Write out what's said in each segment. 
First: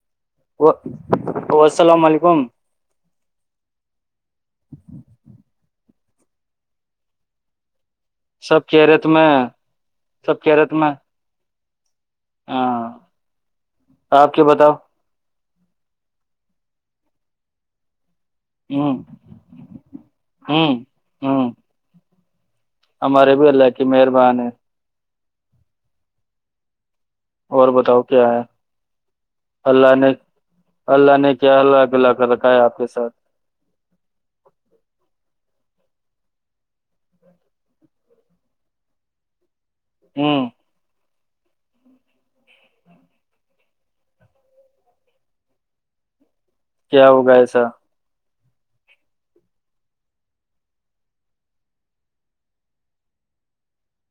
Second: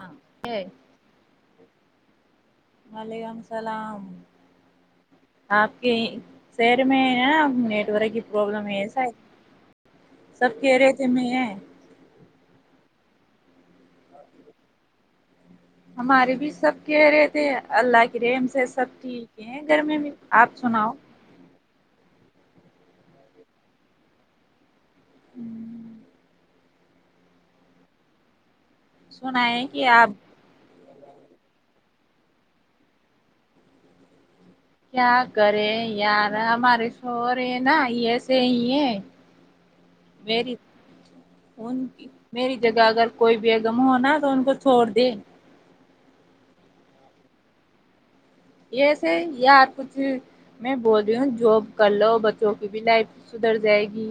ہاں السلام علیکم وعلیکم السلام آپ کے شہر میں ہے نا نیٹ ورک سب پرابلم یہ سا کیریت میں سب کہہ رہے تھے میں ہے ہاں تو آپ کی بتاؤ ہمارے بھی سب کہہ رہے تھے اللہ کی رحم سب ہ ٹھیک ہے گھر میں بھی آپ سناؤ ہاں ہمارے بھی اللہ کی مہربان ہے ہوں اور بتاؤ کیا ہے سنا ہے کہ اللہ آپ نے اللہ نے کیا اللہ اللہ کر رکھا ہے آپ کے ساتھ کیا کرے یار ہمارے سو رہے نا یہ ص ہی ہے ہوں ویری ان میری جگہ اگر کوئی بھیگم ہوناا تو ان کو چھوڑ دے کیا ہوگا ایسا ایسے یار کچھ میں بول رہی ہوں جاب کر لو بچوں کی بھی لائف سدھر جائے گی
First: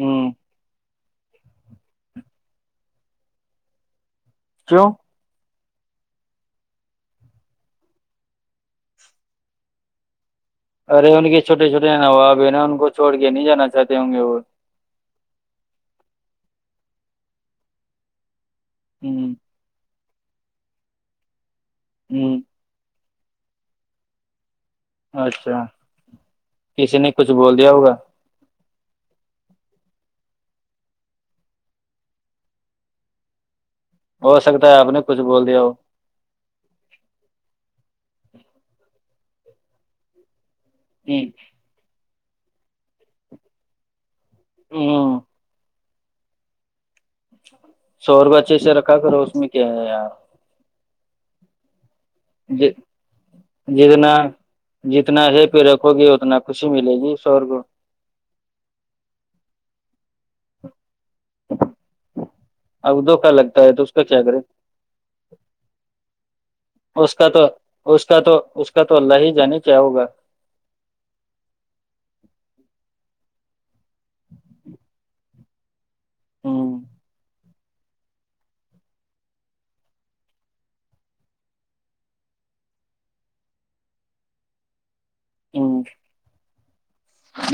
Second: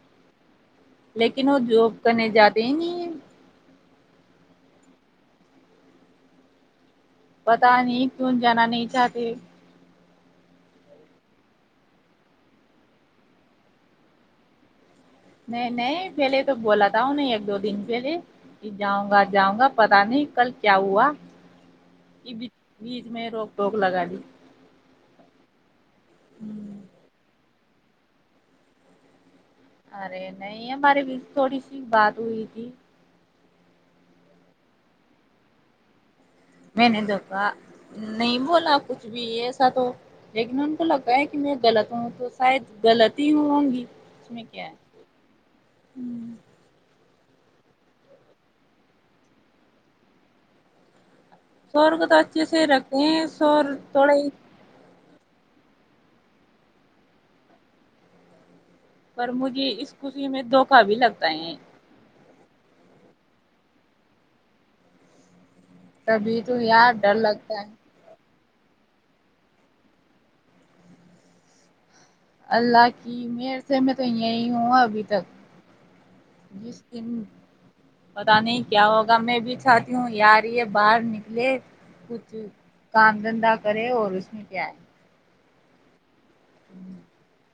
ہوں لیکن وہ جاب کرنے جاتے ہی نہیں کیوں پتا نہیں کین جانا نہیں چاہتے ارے ان کے چھوٹے چھوٹے نواب ہے نا ان کو چھوڑ کے نہیں جانا چاہتے ہوں گے وہ نہیں نہیں پہلے تو بولا تھا نہیں ایک دو دن پہلے جاؤں گا ہ جاؤں گا پتا نہیں کل کیا ہوا ہ بیچ میں روک ٹوک لگا دی اچھا ہوں، کسی نے کچھ بول دیا ہوگا ارے نہیں ہمارے بیچ تھوڑی سی بات ہوئی تھی ہو سکتا ہے آپ نے کچھ بول دیا ہو میں نے دیکھا نہیں بولا کچھ بھی ایسا تو لیکن تو لگتاا ہ ہے کہ میں غلط ہوں تو شاید غلط ہی ہوں گی اس میں [inaudible] ہ سکل سوورو اچھے سے رکھا کرو اس میں کیا ہے یار شور کو تو اچھے سے رکھتے ہیں سور جتنا تھڑے جتنا ہی پہ رکھو گی اتنا خوشی ملے گی سور کو پر مجھے اس خشی میں دھوکہا بھی لگتا ہے اب دھوکا لگتا ہے تو اس کا کیا کرے تبھی تو یار ڈر اس کا تو لگتا ہے اس کا تو اس کا تو اللہ ہی جانے کیا ہوگا اللہ کی م سے میں تو یہی ہوں ابھی تک جس ہ دن پتا نہیں کیا ہوگا میں بھی چاہتی ہوں یہ آ رہی ہے باہر نکلے کچھ کام دھندا کرے اور اس میں کیا ہے ہوں ہوں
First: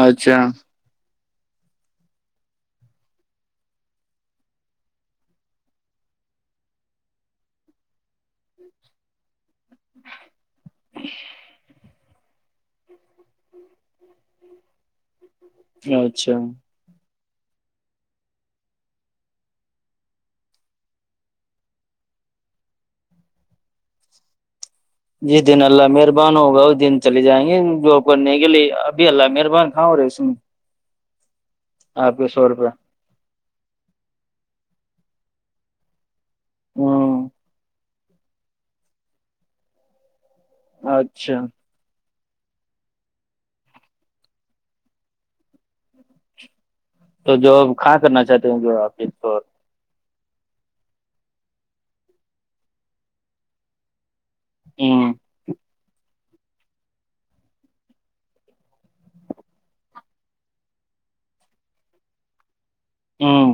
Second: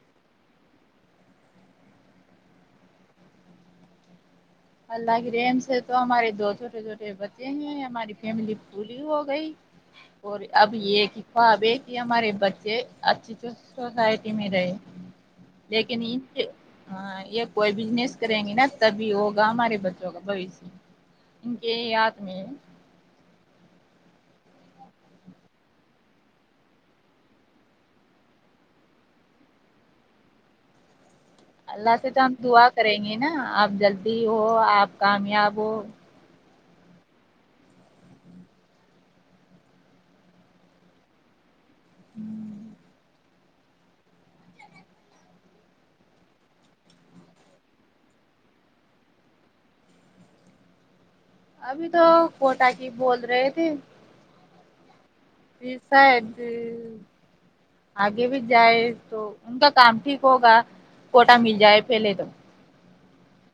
اچھا اللہ کی ریم سے تو ہمارے دو چھوٹے چھوٹے بچے ہیں ہماری فیملی پوری ہو گئی اور اب یہ کہ کو اب ایک ہمارے بچے اچھی سوسائٹی میں رہے لیکن اچھا ہاں یہ کوئی بزنس کریں گی نا تبھی ہوگا ہمارے بچوں کا بوشیہ ان کے یاد میں جس دن اللہ مہربان ہوگا اس دن چلے جائیں گے جاب کرنے کے لیے ابھی اللہ مہربان کاں ہو رہے اس میں اللہ سے آپ تو کے ہم سو دعا روپئے کریں گے نا آپ جلدی ہو آپ کامیاب ہو ہوں اچھا ہوں تو جو کھاں کرنا چاہتے ہیں جو آپ اس کو ابھی تو کوٹا کی بول رہے تھے ہ ویسد آگے بھی جائے تو ان کا کام ٹھیک ہوگا کوٹا مل جائے پہلے تو ہوں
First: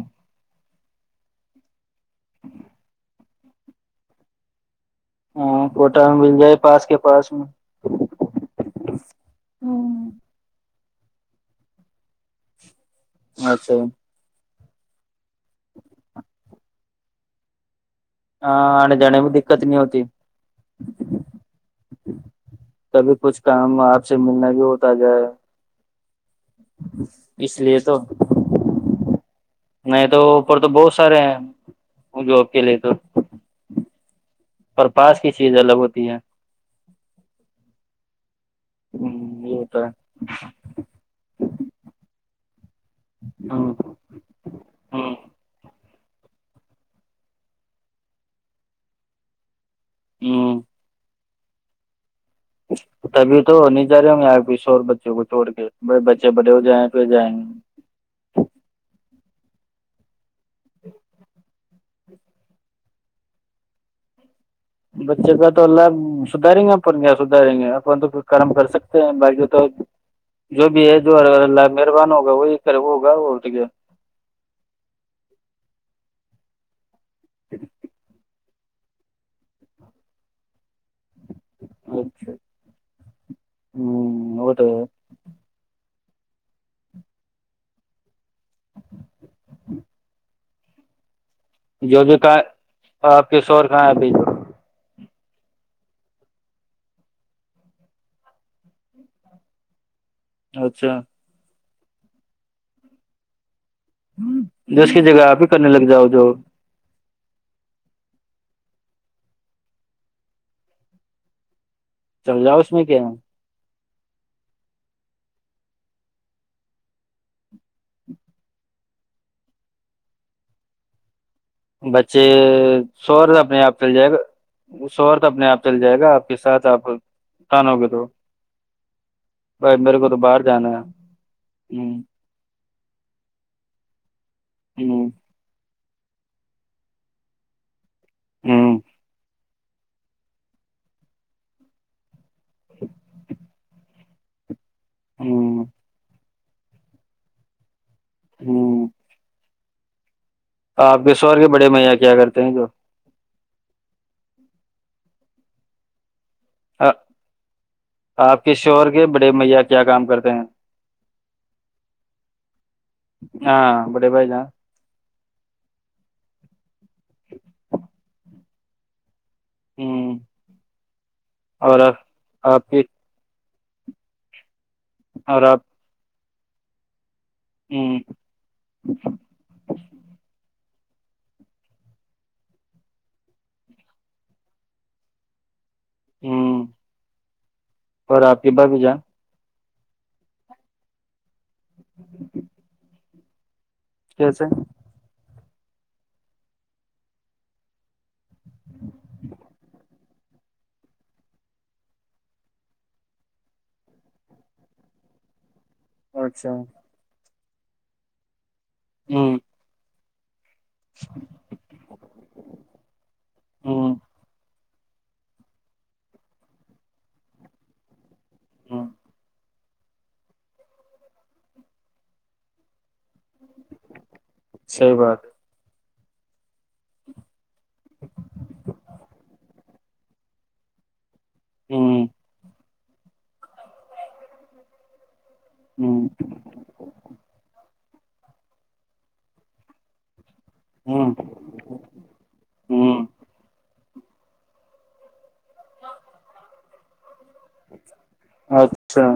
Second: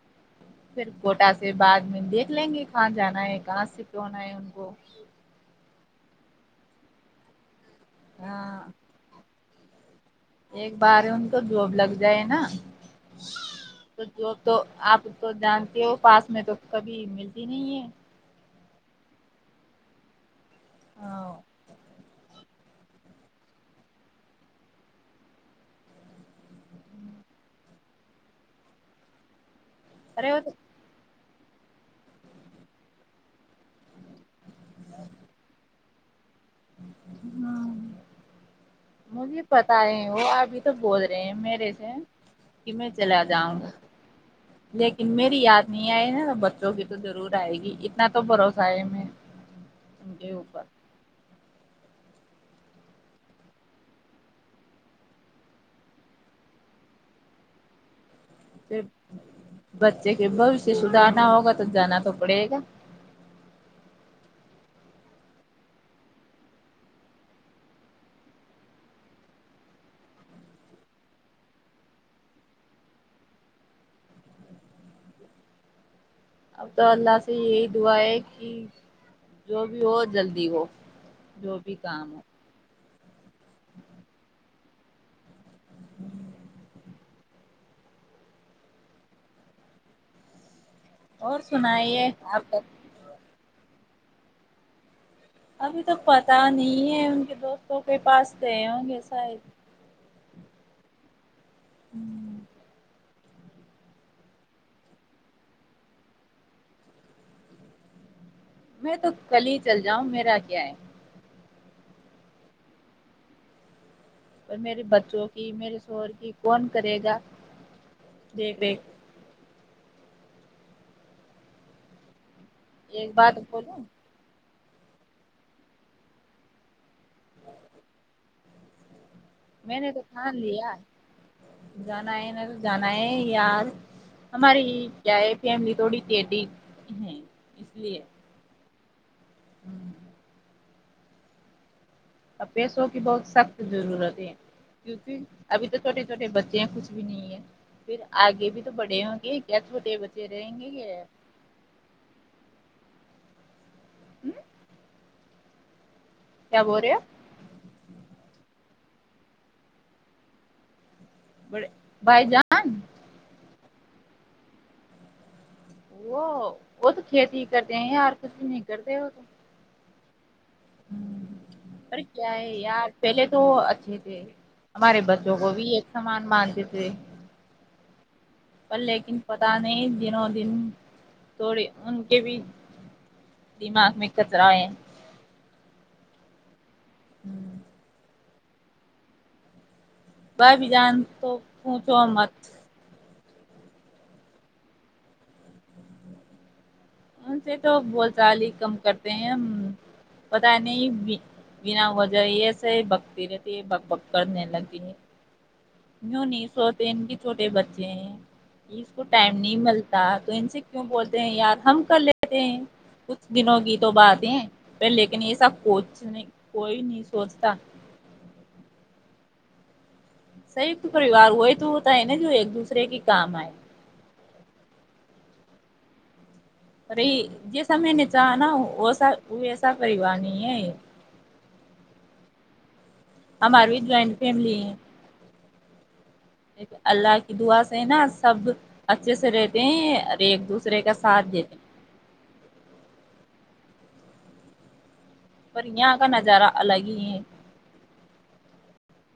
پھر کوٹا سے بعد میں دیکھ لیں گے کہاں جانا ہے کہاں سے توونا ہے ان کو ہاں کوٹا مل جائے پاس کے پاس میں ہاں او ایک بار ان کو ڈھوب لگ جائے نا اچھا جو تو آپ تو جانتے ہو پاس میں تو کبھی ملتی نہیں ہے ہاں جنے بھی دکت نہیں ہوتی ہاں کبھی کچھ کام آپ سے ملنا بھی ہوتا جائے اس لیے تو نہیں تو ارے وہ اوپر تو بہت سارے ہیں وہ جاب کے لیے تو پر پاس کی چیز الگ ہوتی ہے ہاں مجھے یہ پتا ہوتا ہے وہ ابھی تو بول رہے ہیں میرے سے کی میں چلا جاؤں گا ہ لیکن میری یاد نہیں آئی نا بچوں کی تو ضرور آئے گی اتنا تو بھروسہ ہے میں ہ جوپا اچ تبھی تو نہیں جا رہے ہوں گے آپ پ ش اور بچوں کو چھوڑ کے بڑے بچے بڑے ہو جائیں پ جائیں گے پ بچے کے بوشیہ سدھارنا ہوگا تو جانا تو پڑے گا بچے کا تو لھ سدھاریں گے اپن کیا سدھاریں گے اپن تو ک کام کر سکتے ہیں باقی تو جو بھی ہے جو اللہ مہربان ہوگا وہی کر وہ ہوگا وہ اب تو اللہ سے یہی دعا ہے ج جو بھی ہو جلدی ہو جو بھی کام ہو ہوں اوٹ [inaudible] [inaudible] اور جو سنائیے بھی کہ آپ ت آپ کے شور کہاں ابھی ابھی تو پتا نہیں ہے ان کے دوستوں کے پاس گے ہوں گے شاید اچھا ہوں جو اس کی جگہ آپ ہی کرنے لگ جاؤ جو میں تو کل ہی چل جاؤں میرا کیا ہے چل جاؤ اس میں کیا اور میرے بچوں کی میرے شوہر کی کون کرے گا دیکھ ویکھ بچے ایک سو ر سے بات اپنے آپ بولوں چل جائے گا اس اورت اپنے آپ چل جائے گا آپ کے ساتھ آپ کان ہو گ تو بائی میں نے میرے کو تو ٹھان باہر لیا جانا ہے ہ جانا ہے نا جانا ہے یار ہماریے کیا ہے فیملی توڑی ت ہے ڈ اس لیے ہوں ہوں اور پیسوں کی بہت سخت ضرورتیں کیونکہ ہ ابھی تو چھوٹے چھوٹے بچے ہیں کچھ بھی نہیں ہے پھر آگے بھی تو ہ بڑے ہوں گے کیا چھوٹے بچے رہیں گے کیا ور کے بڑے میا کیا کرتے ہیں جو ہوں کیا بول رہے ہوپ آپ کے شوہر کے بڑے میا کیا کام کرتے ہیں بڑے بھائی جان ہاں بڑے بھائی جان وہ وہ تو کھیتی کرتے ہیں یار کسی نہیں کرتے ہو تو ہوں پر کیا ہے آپ کی یار پہلے تو اچھے تھے ہمارے بچوں اور کو آپ بھی ایک سامان مان دیتے ہوں پر لیکن پت نہیں دنوں دن تھوڑی ان کے بھی دماغ میں کچرا ہے ہوں ہوں اور آ پبا بھی جا ب بھی جان تو ت چ مت کیسے ان سے تو بول چال ہی کم کرتے ہیں پت نہیں بنا وجہ یہسے ہی بگتی رہتی ہے بگ بک کرنے لگتی ہے یوں نہیں اچھا سوتے ان کے چھوٹے بچے ہیں اس کو ٹائم ہوں نہیں ملتا تو ان سے کیوں بولتے ہیں یاار ہم کر لیتے ہیں کچھ دنوں کی تو ہوں باتیں لیکن یہ سب کچھ نہیں کوئی نہیں سوچتا ہوں سیت پریوار وہ ہی تو ہوتا ہے نا جو ایک دوسرے کی کام آئے سی بات ارے جیسا میں نے چاہا نا وسا ویسا پریوار نہیں ہے ہوں ہممار بھی جوائنٹ فیملی ہے ہوں اللہ کی دعا سے ہے نا سب اچھے سے رہتے ہیں اور ایک دوسرے کا ہوں ساتھ دیتے ہیں ہوں پر یہاں کا نظارہ الگ ہی ہے اچھا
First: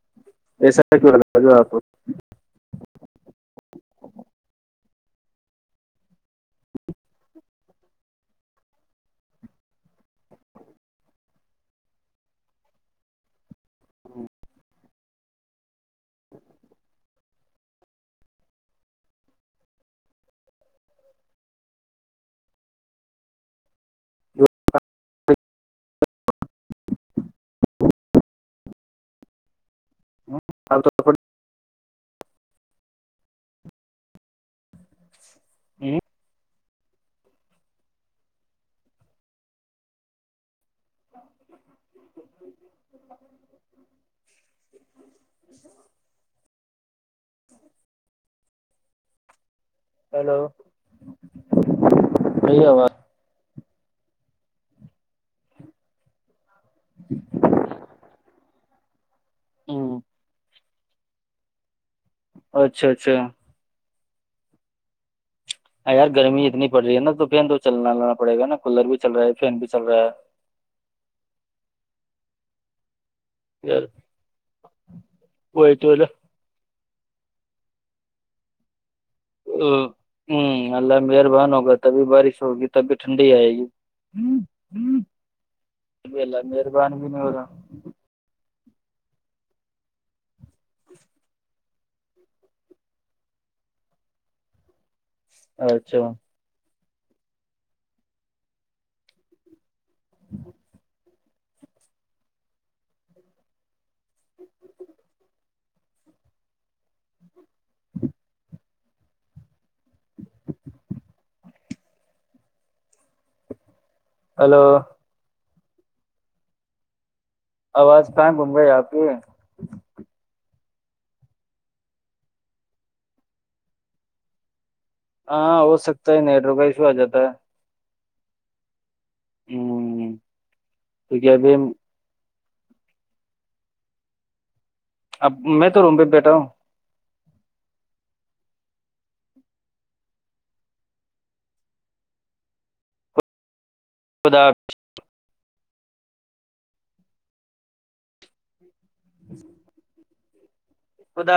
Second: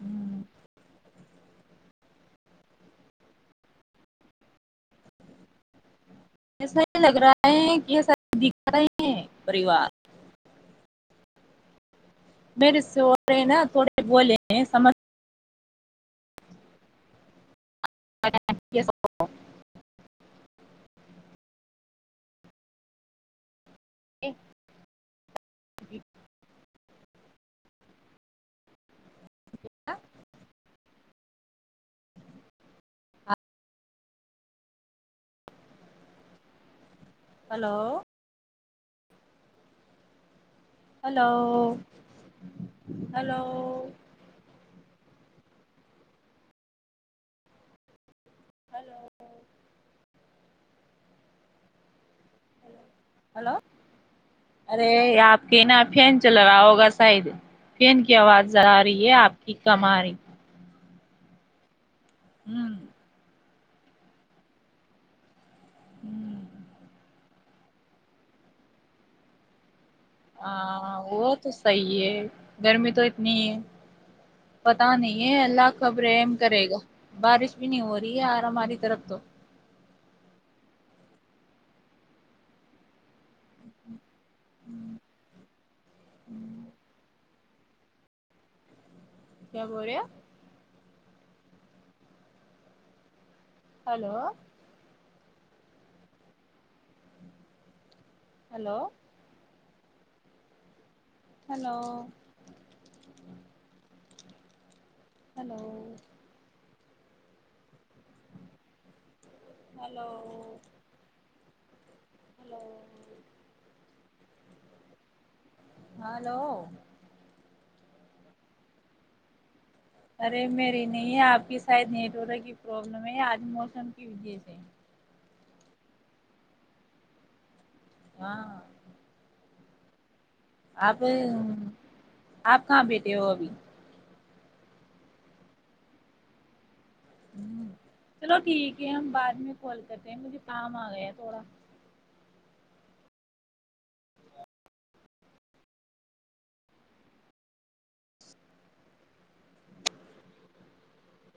ہوں ایسا لگ آپ کو ایسا یہ لگ رہا ہے کہ یہ سب دکھ رہے ہیں پریوار میرے سے ہو رہے نا تھوڑے بولے ہیں سمجھ ایک جی جا ہوں تو ہوں hello hello hello hello hello بئی آواز ہلو ارے آپ کے نا فین چل رہا ہوگا ہوگا سد فین کی آواز جا رہی ہے آپ کی ہوں کماری ہوں اچھا اچھا ہاں یار گرمی ہوں اتنی پڑ رہی ہے نا تو فین تو چلنا لانا پڑے گا نا کولر بھی چل رہا ہے فین بھی چل رہا ہے ہاں وہ تو صحی ہے گرمی تو نہیں یار پتا نہیں ہے اللہ وہی تو خبر نا ہے کرے گا بارش بھی نہیں ہو رہی ہے ار ہماری طرف تو ہوں اللہ مہربان ہوگا تبھی بارش ہوگی تب بھی ٹھنڈی آئے گی ہب اللہ مہربان بھی نہیں ہوگا کیا بول رہے ہلو اچھا ہیلو ہلو ہیلو جی ہلو ہلوی ہلو ہلو آواز کہاں گھوم گئی آپ کی ارے میری نہیں آپ کی شاید نیٹ ورک کی پرابلم ہے آج موسم کی وجہ سے ہاں ہو سکتا ہے نیٹھ روپئے ایشو آ جاتا ہے ہاں [unintelligible] ہوں [unintelligible] آپ آپ کہاں بیٹے ہو ابھی اب میں تو روم پہ بیٹا ہوں ہ چلو ٹھیک ہے ہم بعد میں کال کرتے ہیں مجھے کام آ گیا تھوڑا خدا ادا